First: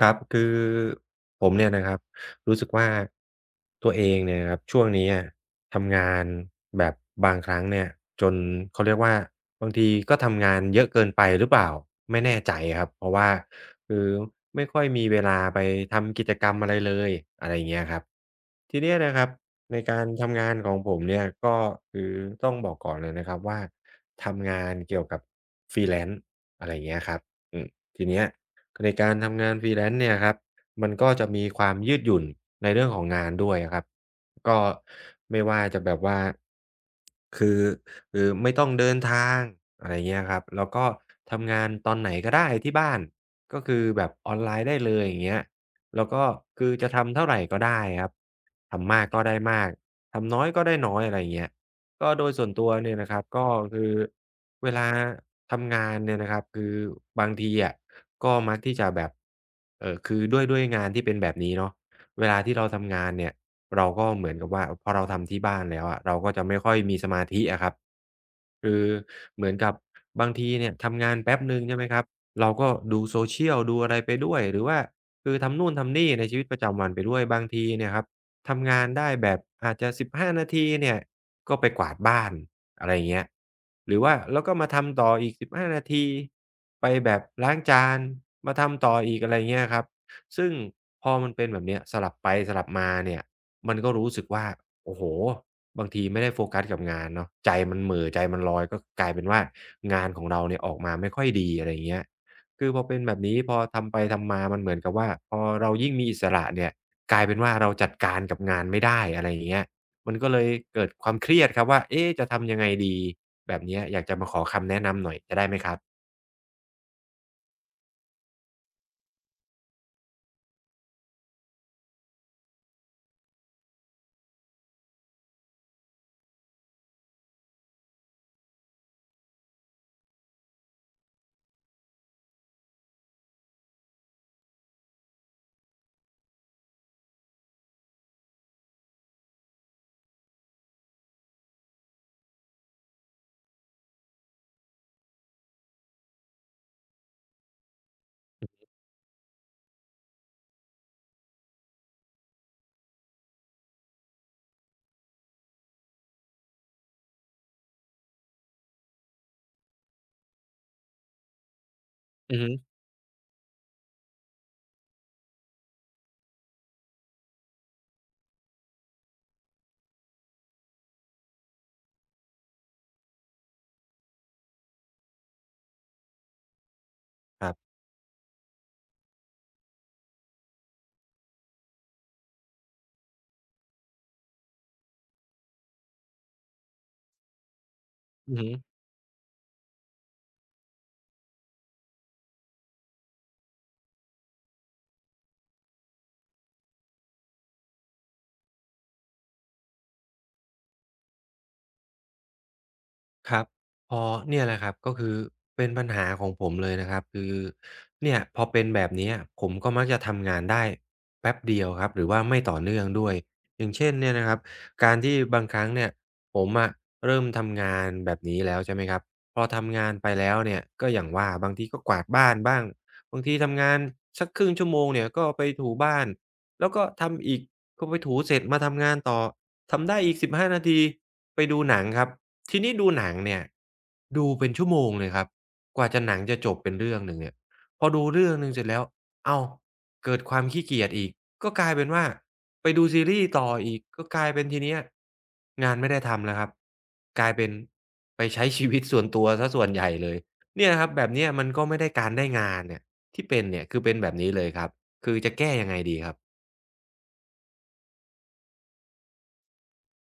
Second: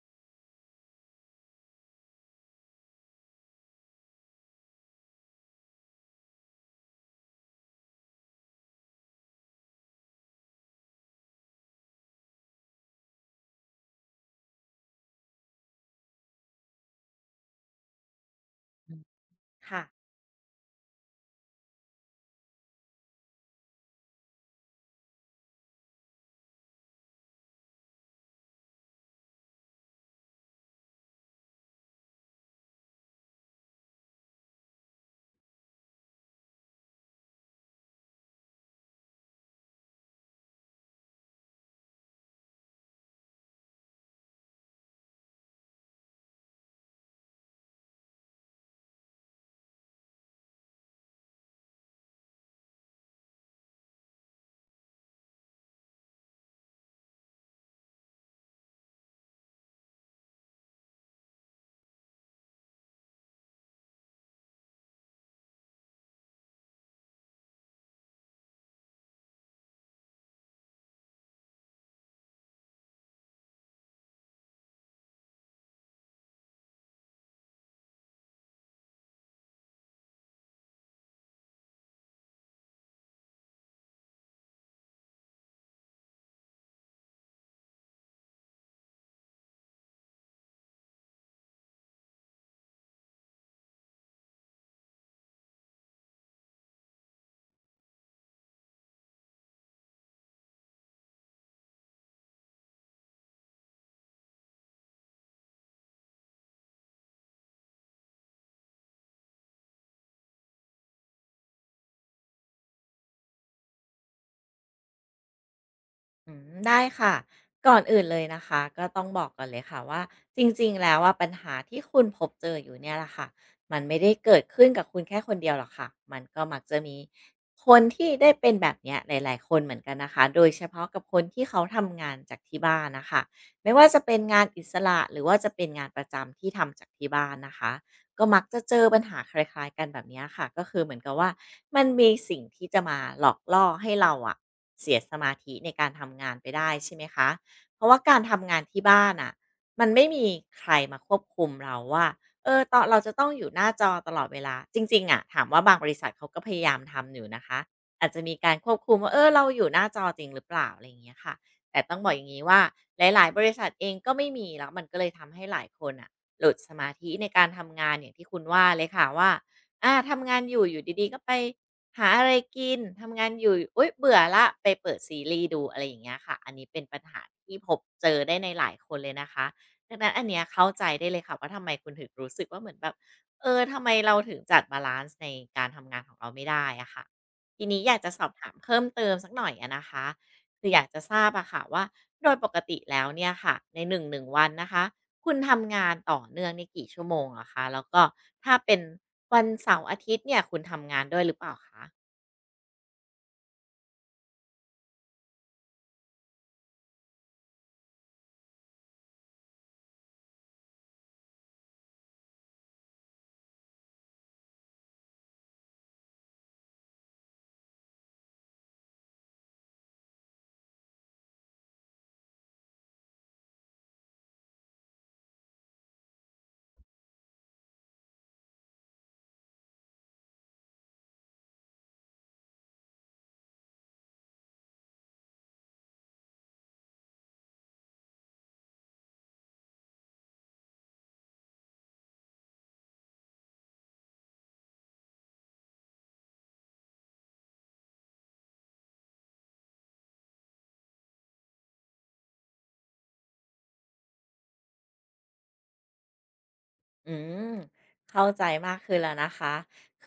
ครับคือผมเนี่ยนะครับรู้สึกว่าตัวเองเนี่ยนะครับช่วงนี้อะทำงานแบบบางครั้งเนี่ยจนเขาเรียกว่าบางทีก็ทำงานเยอะเกินไปหรือเปล่าไม่แน่ใจครับเพราะว่าคือไม่ค่อยมีเวลาไปทำกิจกรรมอะไรเลยอะไรอย่างเงี้ยครับทีอืเนี้ยมนะครับในค่ะการทำงานของผมเนี่ยก็คือต้องบอกก่อนเลยนะครับว่าทำงานเกี่ยวกับ Freelance อะไรอย่างเงี้ยครับอืมทีเนี้ย ในการทำงาน Freelance เนี่ยครับมันก็จะมีความยืดหยุ่นในเรื่องของงานด้วยอะครับก็ไม่ว่าจะแบบว่าคือคือไม่ต้องเดินทางอะไรเงี้ยครับแล้วก็ทำงานตอนไหนก็ได้ที่บ้านก็คือแบบออนไลน์ได้เลยอย่างเงี้ยแล้วก็คือจะทำเท่าไรก็ได้ครับทำมากก็ได้มากทำน้อยก็ได้น้อยอะไรเงี้ยก็โดยส่วนตัวเนี่ยนะครับก็คือเวลาทำงานเนี่ยนะครับคือบางทีอะ ก็มักที่จะแบบคือด้วยงานที่เป็นแบบนี้เนาะเวลาที่เราทำงานเนี่ยเราก็เหมือนกับว่าพอเราทำที่บ้านแล้วอะเราก็จะไม่ค่อยมีสมาธิอะครับคือเหมือนกับบางทีเนี่ยทำงานแป๊บหนึ่งใช่ไหมครับเราก็ดู social ดูอะไรไปด้วยหรือว่าคือทำนู่นทำนี่ในชีวิตประจำวันไปด้วยบางทีเนี่ยครับ ทำงานได้แบบอาจจะ15นาทีเนี่ยก็ไปกวาดบ้านอะไรอย่างเงี้ยหรือว่าแล้วก็มาทำต่ออีก15นาทีไปแบบล้างจานมาทำต่ออีกอะไรเงี้ยครับซึ่งพอมันเป็นแบบเนี้ยสลับไปสลับมาเนี่ยมันก็รู้สึกว่าโอ้โฮบางทีไม่ได้โฟกัสกับงานเนาะใจมันเหม่อใจมันลอยก็กลายเป็นว่างานของเราเนี่ยออกมาไม่ค่อยดีอะไรอย่างเงี้ยคือพอเป็นแบบนี้พอทำไปทำมามันเหมือนกับว่าพอเรายิ่งมีอิสระเนี่ย กลายเป็นว่าเราจัดการกับงานไม่ได้อะไรอย่างเงี้ยมันก็เลยเกิดความเครียดครับว่าเอ๊ะจะทำยังไงดีแบบเนี้ยอยากจะมาขอคำแนะนำหน่อยจะได้ไหมครับอืมได้ค่ะ ก่อนอื่นเลยนะคะก็ต้องบอกก่อนเลยค่ะว่าจริงๆแล้วว่าปัญหาที่คุณพบเจออยู่เนี่ยแหละค่ะมันไม่ได้เกิดขึ้นกับคุณแค่คนเดียวหรอกค่ะมันก็มักจะมีคนที่ได้เป็นแบบเนี้ยหลายๆคนเหมือนกันนะคะโดยเฉพาะกับคนที่เขาทำงานจากที่บ้านนะคะไม่ว่าจะเป็นงานอิสระหรือว่าจะเป็นงานประจำที่ทำจากที่บ้านนะคะ ก็มักจะเจอปัญหาคล้ายๆกันแบบเนี้ยค่ะก็คือเหมือนกับว่ามันมีสิ่งที่จะมาหลอกล่อให้เราอะเสียสมาธิในการทำงานไปได้ใช่ไหมคะเพราะว่าการทำงานที่บ้านอะมันไม่มีใครมาควบคุมเราว่าเออตอนเราจะต้องอยู่หน้าจอตลอดเวลาจริงๆอะถามว่าบางบริษัทเขาก็พยายามทำอยู่นะคะอาจจะมีการควบคุมว่าเออเราอยู่หน้าจอจริงหรือเปล่าอะไรอย่างเงี้ยค่ะแต่ต้องบอกอย่างอือนี้ฮึว่าหลายๆบริษัทเองก็ไม่มีแล้วมันก็เลยทำให้หลายคนอะ หลุดสมาธิในการทำงานอย่างที่คุณว่าเลยค่ะว่าอาทำงานอยู่อยู่ดีๆก็ไปหาอะไรกิน ทำงานอยู่อุ๊ยเบื่อละไปเปิดซีรีส์ดูอะไรอย่างเงี้ยค่ะอันนี้เป็นปัญหาครัที่พบบเจอได้ในหลายคนเลยนะคะดังนั้นอันเนี้ยเข้าใจได้เลยค่ะว่าทำไมคุณถึงรู้สึกว่าเหมือนแบบเออทำไมเราถึงจัดบาลานซ์ในการทำงานของเราไม่ได้อะค่ะทีนี้อยากจะสอบอือฮึ ถามเพิ่มเติมสักหน่อยอะนะคะคืออยากจะทราบอะค่ะว่าโดยปกติแล้วเนี่ยค่ะในหนึ่งวันนะคะ คุณทำงานต่อเนื่องในี่กี่ชั่วโมงเหรอคะแล้วก็ถ้าเป็นวันเสาร์อาทิตย์เนี่ยคุณทำงานด้วยหรือเปล่าคะ ครับพอเนี่ยแหละครับก็คือเป็นปัญหาของผมเลยนะครับคือเนี่ยพอเป็นแบบเนี้ยผมก็มักจะทำงานได้แป๊บเดียวครับหรือว่าไม่ต่อเนื่องด้วยอย่างเช่นเนี่ยนะครับการที่บางครั้งเนี่ยผมอะเริ่มทำงานแบบนี้แล้วใช่ไหมครับพอทำงานไปแล้วเนี่ยก็อย่างว่าบางทีก็กวาดบ้านบ้างบางทีทำงานสักครึ่งชั่วโมงเนี่ยก็ไปถูบ้านแล้วก็ทำอีกก็ไปถูเสร็จมาทำงานต่อ ทำได้อีก15นาทีไปดูหนังครับทีนี้ดูหนังเนี่ยดูเป็นชั่วโมงเลยครับกว่าจะหนังจะจบเป็นเรื่องหนึ่งเนี่ยพอดูเรื่องหนึ่งเสร็จแล้วอ้าวเกิดความขี้เกียจอีกก็กลายเป็นว่าไปดูซีรีส์ต่ออีกก็กลายเป็นทีเนี้ยงานไม่ได้ทำแล้วครับกลายเป็นไปใช้ชีวิตส่วนตัวเสียส่วนใหญ่เลยเนี่ยครับแบบเนี้ยมันก็ไม่ได้การได้งานเนี่ยที่เป็นเนี่ยคือเป็นแบบนี้เลยครับคือจะแก้ยังไงดีครับ อืมเข้าใจมากขึ้นแล้วนะคะ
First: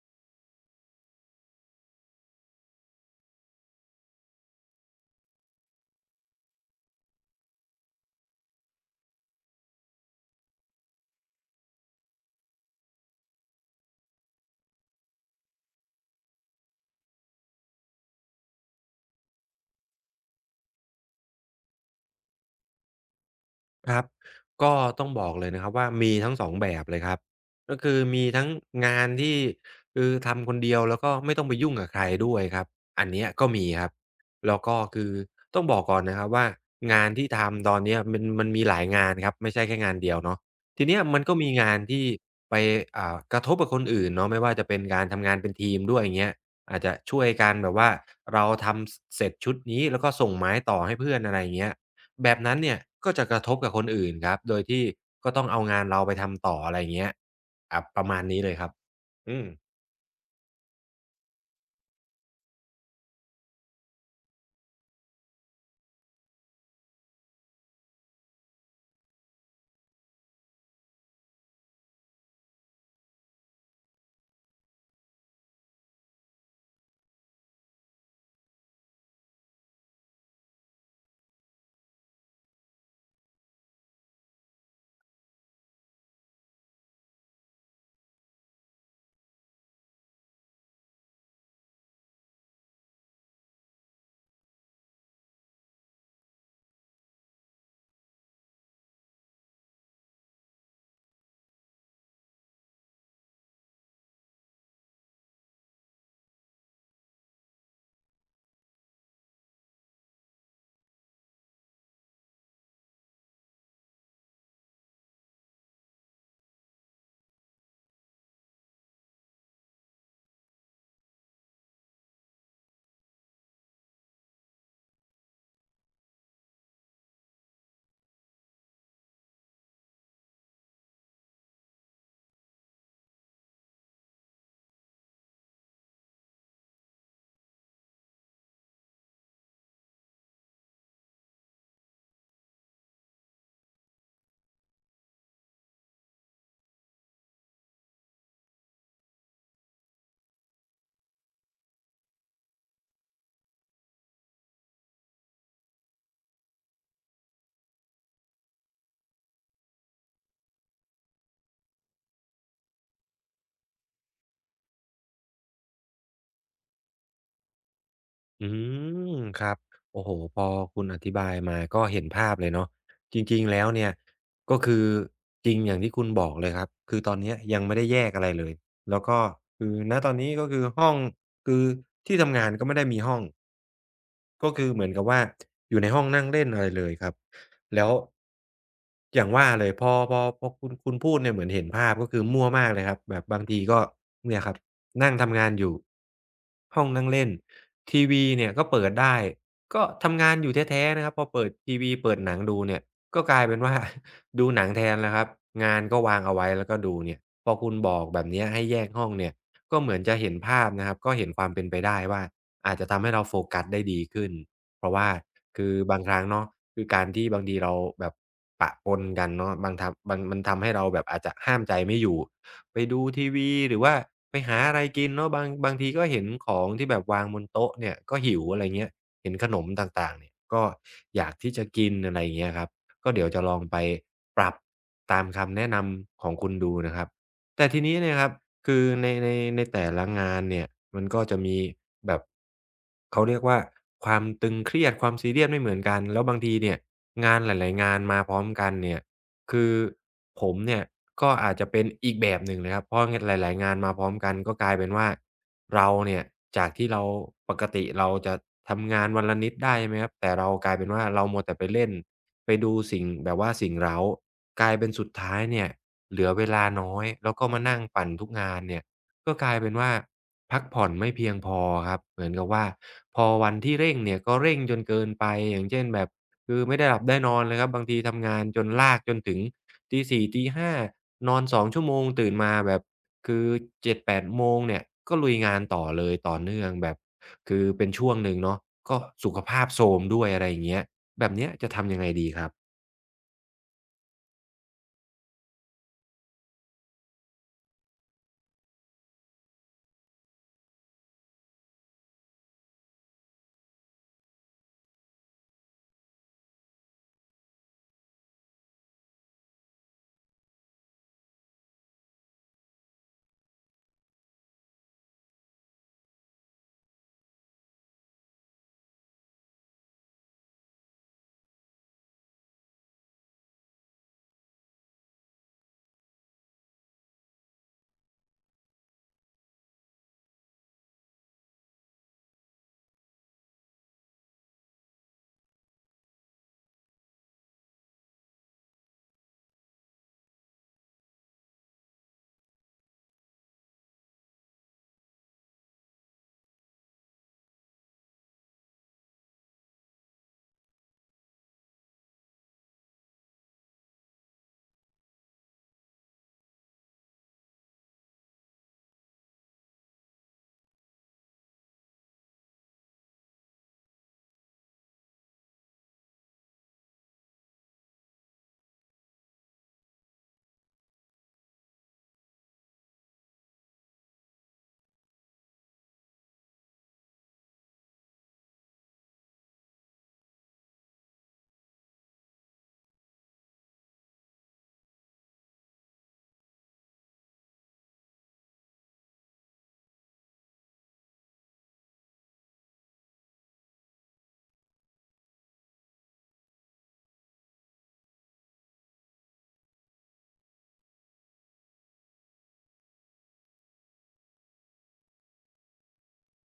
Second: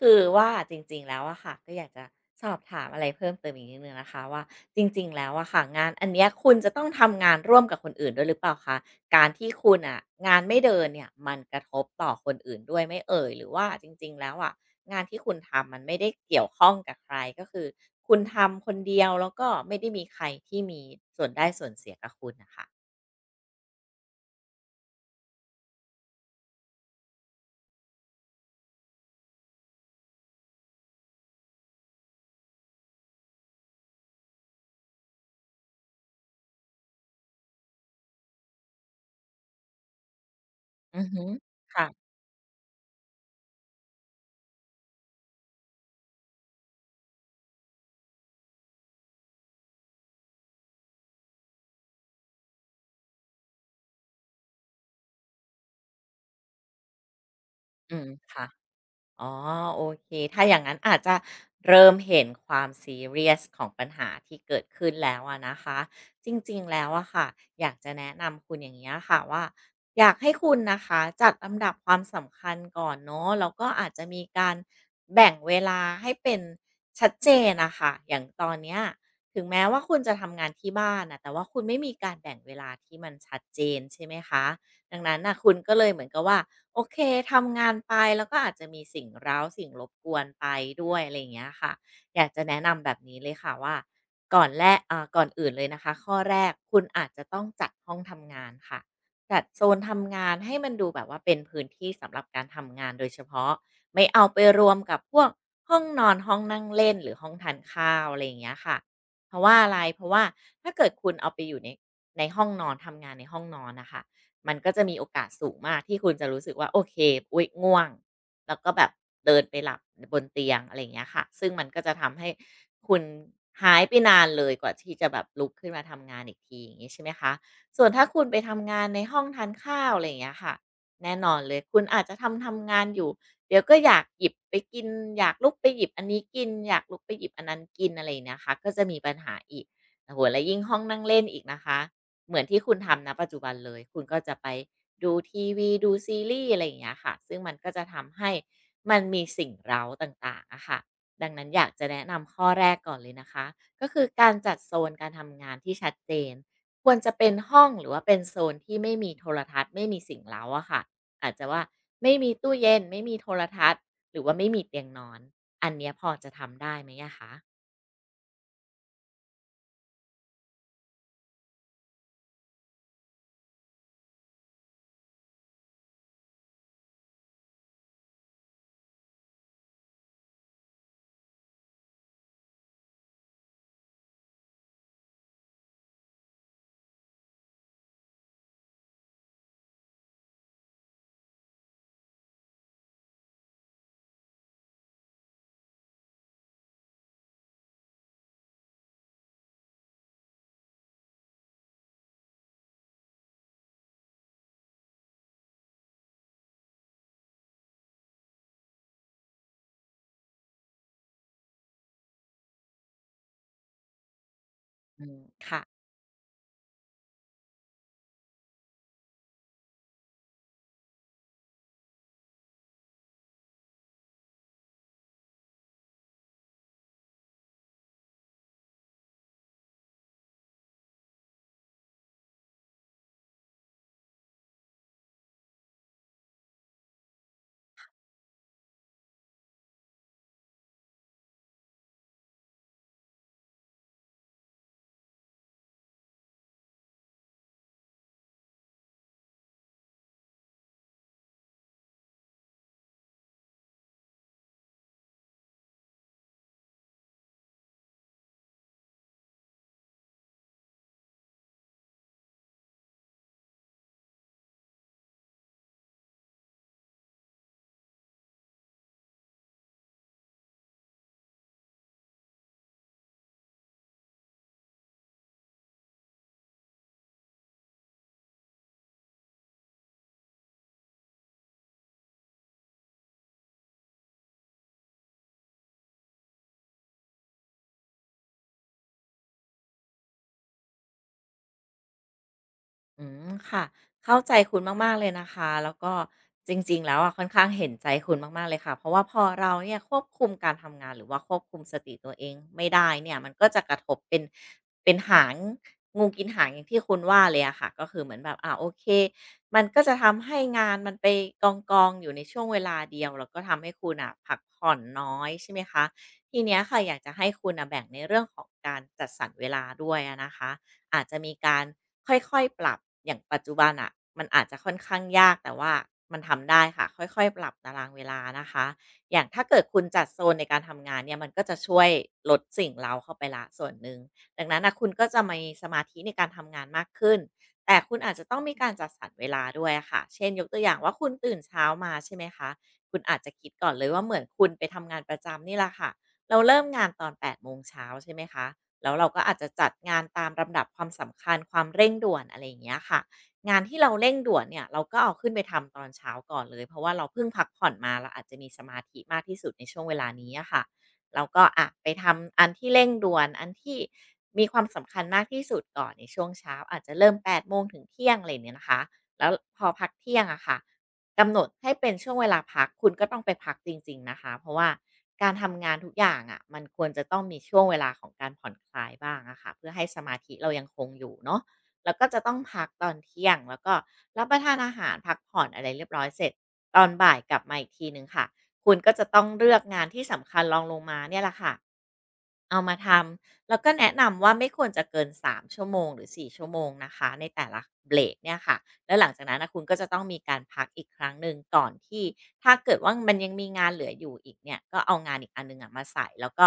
คือว่าจริงๆแล้วอะค่ะก็อยากจะสอบถามอะไรเพิ่มเติมอีกนิดนึงนะคะว่าจริงๆแล้วอะค่ะงานอันเนี้ยคุณจะต้องทำงานร่วมกับคนอื่นด้วยหรือเปล่าคะการที่คุณอะงานไม่เดินเนี่ยมันกระทบต่อคนอื่นด้วยไหมเอ่ยหรือว่าจริงๆแล้วอะงานที่คุณทำมันไม่ได้เกี่ยวข้องกับใครก็คือคุณทำคนเดียวแล้วก็ไม่ได้มีใครที่มีส่วนได้ส่วนเสียกับคุณนะคะครับก็ต้องบอกเลยนะครับว่ามีทั้งสองแบบเลยครับก็คือมีทั้งงานที่คือทำคนเดียวแล้วก็ไม่ต้องไปยุ่งกับใครด้วยครับอันเนี้ยก็มีครับแล้วก็คือต้องบอกก่อนนะครับว่างานที่ทำตอนเนี้ยมันมีหลายงานครับไม่ใช่แค่งานเดียวเนาะทีเนี้ยอือมัฮึนก็มีงานค่ะที่ไปอ่ากระทบกับคนอื่นเนาะไม่ว่าจะเป็นการทำงานเป็นทีมด้วยอย่างเงี้ยอาจจะช่วยกันแบบว่าเราทำสเสร็จชุดนี้แล้วก็ส่งไม้ต่อให้เพื่อนอะไรอย่างเงี้ย แบบนั้นเนี่ยก็จะกระทบกับคนอื่นครับโดยที่ก็ต้องเอางานเราไปทำต่ออะไรอย่างเงี้ยครอืประมมาณนี้ค่ะ เลยครับอ๋ออืมโอเคถ้าอย่างนั้นอาจจะเริ่มเห็นความซีเรียสของปัญหาที่เกิดขึ้นแล้วอะนะคะจริงๆแล้วอะค่ะอยากจะแนะนำคุณอย่างนี้ยค่ะว่าอยากให้คุณนะคะจัดลำดับความสำคัญก่อนเนาะแล้วก็อาจจะมีการแบ่งเวลาให้เป็นชัดเจนนะคะอย่างตอนเนี้ยถึงแม้ว่าคุณจะทำงานที่บ้านนะแต่ว่าคุณไม่มีการแบ่งเวลาที่มันชัดเจนใช่ไหมคะดังนั้นนะคุณก็เลยเหมือนกับว่า โอเคทำงานไปแล้วก็อาจจะมีสิ่งเร้าสิ่งรบกวนไปด้วยอะไรอย่างเงี้ยค่ะอยากจะแนะนำแบบนี้เลยค่ะว่าก่อนแรกก่อนอื่นเลยนะคะข้อแรกคุณอาจจะต้องจัดห้องทำงานค่ะจัดโซนทำงานให้มันดูแบบว่าเป็นพื้นที่สำหรับการทำงานโดยเฉพาะไม่เอาไปรวมกับพวกห้องนอนห้องนั่งเล่นหรือห้องทานข้าวอะไรอย่างเงี้ยค่ะเพราะว่าอะไรเพราะว่าถ้าเกิดคุณเอาไปอยู่ในห้องนอนทำงานในห้องนอนนะคะ มันก็จะมีโอกาสสูงมากที่คุณจะรู้สึกว่าโอเคอุ๊ยง่วงแล้วก็แบบเดินไปหลับบนเตียงอะไรอย่างเงี้ยค่ะซึ่งมันก็จะทำให้คุณหายไปนานเลยกว่าที่จะแบบลุกขึ้นมาทำงานอีกทีอย่างงี้ใช่ไหมคะส่วนถ้าคุณไปทำงานในห้องทานข้าวอะไรอย่างเงี้ยค่ะแน่นอนเลยคุณอาจจะทำงานอยู่เดี๋ยวก็อยากหยิบไปกินอยากลุกไปหยิบอันนี้กินอยากลุกไปหยิบอันนั้นกินอะไรอย่างเงี้ยค่ะก็จะมีปัญหาอีกโอ้โหและยิ่งห้องนั่งเล่นอีกนะคะ เหมือนที่คุณทำณปัจจุบันเลยคุณก็จะไปดูทีวีดูซีรีส์อะไรอย่างเงี้ยค่ะซึ่งมันก็จะทำให้มันมีสิ่งเร้าต่างๆอะค่ะดังนั้นอยากจะแนะนำข้อแรกก่อนเลยนะคะก็คือการจัดโซนการทำงานที่ชัดเจนควรจะเป็นห้องหรือว่าเป็นโซนที่ไม่มีโทรทัศน์ไม่มีสิ่งเร้าอะค่ะอาจจะว่าไม่มีตู้เย็นไม่มีโทรทัศน์หรือว่าไม่มีเตียงนอนอันเนี้ยพอจะทำได้ไหมอะคะอืมครับโอ้โฮพอคุณอธิบายมาก็เห็นภาพเลยเนาะจริงๆแล้วเนี่ยก็คือจริงอย่างที่คุณบอกเลยครับคือตอนเนี้ยยังไม่ได้แยกอะไรเลยแล้วก็คือณตอนนี้ก็คือห้องคือที่ทำงานก็ไม่ได้มีห้อง ก็คือเหมือนกับว่าอยู่ในห้องนั่งเล่นอะไรเลยครับแล้วอย่างว่าเลยพอคุณพูดเนี่ยเหมือนเห็นภาพก็คือมั่วมากเลยครับแบบบางทีก็เนี่ยครับนั่งทำงานอยู่ห้องนั่งเล่นทีวีเนี่ยก็เปิดได้ก็ทำงานอยู่แท้ๆนะครับพอเปิดทีวีเปิดหนังดูเนี่ยก็กลายเป็นว่า ดูหนังแทนแล้วครับงานก็วางเอาไว้แล้วก็ดูเนี่ยพอคุณบอกแบบเนี้ยให้แยกห้องเนี่ยก็เหมือนจะเห็นภาพนะครับก็เห็นความเป็นไปได้ว่า อาจจะทำให้เราโฟกัสได้ดีขึ้น เพราะอืว่ามค่ะ คือบางครั้งเนาะคือการที่บางทีเราแบบปะปนกันเนาะบางมันทำให้เราแบบอาจจะห้ามใจไม่อยู่ไปดูทีวีหรือว่าไปหาอะไรกินเนาะบางทีก็เห็นของที่แบบวางบนโต๊ะเนี่ยก็หิวอะไรเงี้ยเห็นขนมต่างๆเนี่ยก็อยากที่จะกินอะไรอย่างเงี้ยครับก็เดี๋ยวจะลองไปปรับตามคำแนะนำของคุณดูนะครับ แต่ทีนี้เนี่ยครับคือในแต่ละงานเนี่ยมันก็จะมีแบบเขาเรียกว่าความตึงเครียดความซีเรียสไม่เหมือนกันแล้วบางทีเนี่ยงานหลายๆงานมาพร้อมกันเนี่ยคือผมเนี่ยก็อาจจะเป็นอีกแบบหนึ่งเลยครับเพราะหลายๆงานมาพร้อมกันก็กลายเป็นว่าเราเนี่ยจากที่เราปกติเราจะทำงานวันละนิดได้ใช่ไหมครับแต่เรากลายเป็นว่าเรามัวแต่ไปเล่นไปดูสิ่งแบบว่าสิ่งเร้ากลายเป็นสุดท้ายเนี่ย เหลือเวลาน้อยแล้วก็มานั่งปั่นทุกงานเนี่ยก็กลายเป็นว่าพักผ่อนไม่เพียงพอครับเหมือนกับว่าพอวันที่เร่งเนี่ยก็เร่งจนเกินไปอย่างเช่นแบบคือไม่ได้หลับได้นอนเลยครับบางทีทำงานจนลากจนถึงตีส4่ตีห้านอน2ชั่วโมงตื่นมาแบบคือ7-8โมงเนี่ยก็ลุยงานต่อเลยต่อเนื่องแบบคือเป็นช่วงหนึ่งเนาะก็สุขภาพโทรมด้วยอะไรอย่างเงี้ยแบบเนี้ยจะทำยังไงดีครับ อืมค่ะเข้าใจคุณมากๆเลยนะคะแล้วก็จริงๆแล้วอะค่อนข้างเห็นใจคุณมากๆเลยค่ะเพราะว่าพอเราเนี่ยควบคุมการทำงานหรือว่าควบคุมสติตัวเองไม่ได้เนี่ยมันก็จะกระทบเป็นเป็นหางงูกินหางอย่างที่คุณว่าเลยอะค่ะก็คือเหมือนแบบโอเคมันก็จะทำให้งานมันไปกองกองอยู่ในช่วงเวลาเดียวแล้วก็ทำให้คุณอ่ะพักผ่อนน้อยใช่ไหมคะทีเนี้ยค่ะอยากจะให้คุณน่ะแบ่งในเรื่องของการจัดสรรเวลาด้วยอะนะคะ อาจจะมีการค่อยๆปรับอย่างปัจจุบันอ่ะมันอาจจะค่อนข้างยากแต่ว่ามันทำได้ค่ะค่อยๆปรับตารางเวลานะคะอย่างถ้าเกิดคุณจัดโซนในการทำงานเนี่ยมันก็จะช่วยลดสิ่งเราเข้าไปละส่วนหนึ่งดังนั้นนะคุณก็จะมีสมาธิในการทำงานมากขึ้นแต่คุณอาจจะต้องมีการจัดสรรเวลาด้วยอะค่ะเช่นยกตัวอย่างว่าคุณตื่นเช้ามาใช่ไหมคะคุณอาจจะคิดก่อนเลยว่าเหมือนคุณไปทำงานประจำนี่แหละค่ะเราเริ่มงานตอนแปดโมงเช้าใช่ไหมคะ แล้วเราก็อาจจะจัดงานตามลำดับความสำคัญความเร่งด่วนอะไรอย่างเงี้ยค่ะงานที่เราเร่งด่วนเนี่ยเราก็เอาขึ้นไปทำตอนเช้าก่อนเลยเพราะว่าเราเพิ่งพักผ่อนมาเราอาจจะมีสมาธิมากที่สุดในช่วงเวลานี้อะค่ะเราก็อะไปทำอันที่เร่งด่วนอันที่มีความสำคัญมากที่สุดก่อนในช่วงเช้าอาจจะเริ่มแปดโมงถึงเที่ยงอะไรเนี่ยนะคะแล้วพอพักเที่ยงอะค่ะ กำหนดให้เป็นช่วงเวลาพักคุณก็ต้องไปพักจริงๆนะคะเพราะว่าการทำงานทุกอย่างอะะมันควรจะต้องมีช่วงเวลาของการผ่อนคลายบ้างอะค่ะเพื่อให้สมาธิเรายังคงอยู่เนาะแล้วก็จะต้องพักตอนเที่ยงแล้วก็รับประทานอาหารพักผ่อนอะไรเรียบร้อยเสร็จตอนบ่ายกลับมาอีกทีหนึ่งค่ะคุณก็จะต้องเลือกงานที่สำคัญรองลงมาเนี่ยแหละค่ะ เอามาทำแล้วก็แนะนำว่าไม่ควรจะเกิน3ชั่วโมงหรือ4ชั่วโมงนะคะในแต่ละเบรกเนี่ยค่ะแล้วหลังจากนั้นนะคุณก็จะต้องมีการพักอีกครั้งหนึ่งก่อนที่ถ้าเกิดว่ามันยังมีงานเหลืออยู่อีกเนี่ยก็เอางานอีกอันหนึ่งอะมาใส่แล้วก็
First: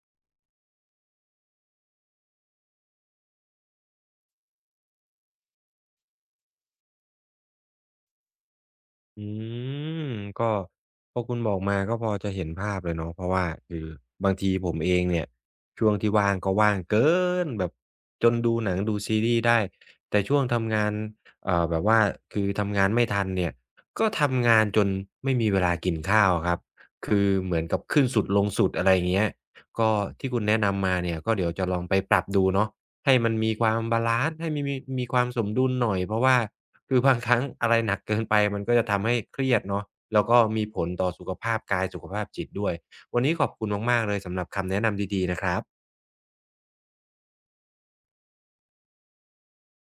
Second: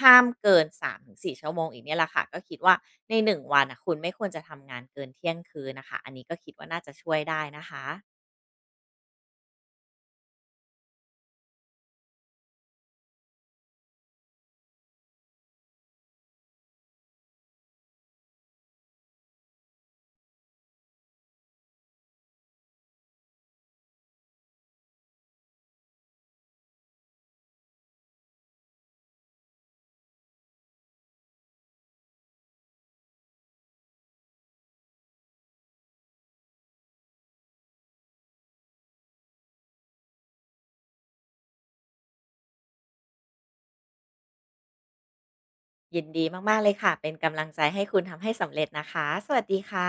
ห้ามเกิน3-4ชั่วโมงอีกเนี่ยแหละค่ะก็คิดว่าใน1วันนะคุณไม่ควรจะทำงานเกินเที่ยงคืนนะคะอันนี้ก็คิดว่าน่าจะช่วยได้นะคะอืมก็พอคุณบอกมาก็พอจะเห็นภาพเลยเนาะเพราะว่าคือบางทีผมเองเนี่ยช่วงที่ว่างก็ว่างเกินแบบจนดูหนังดูซีรีส์ได้แต่ช่วงทำงานแบบว่าคือทำงานไม่ทันเนี่ยก็ทำงานจนไม่มีเวลากินข้าวอะครับคือเหมือนกับขึ้นสุดลงสุดอะไรอย่างเงี้ยก็ที่คุณแนะนำมาเนี่ยก็เดี๋ยวจะลองไปปรับดูเนาะให้มันมีความบาลันซ์ให้มีความสมดุลหน่อยเพราะว่า คือบางครั้งอะไรหนักเกินไปมันก็จะทำให้เครียดเนาะแล้วก็มีผลต่อสุขภาพกายสุขภาพจิตด้วยวันนี้ขอบคุณมากๆเลยสำหรับคำแนะนำดีๆนะครับยินดีมากๆเลยค่ะเป็นกำลังใจให้คุณทำให้สำเร็จนะคะสวัสดีค่ะ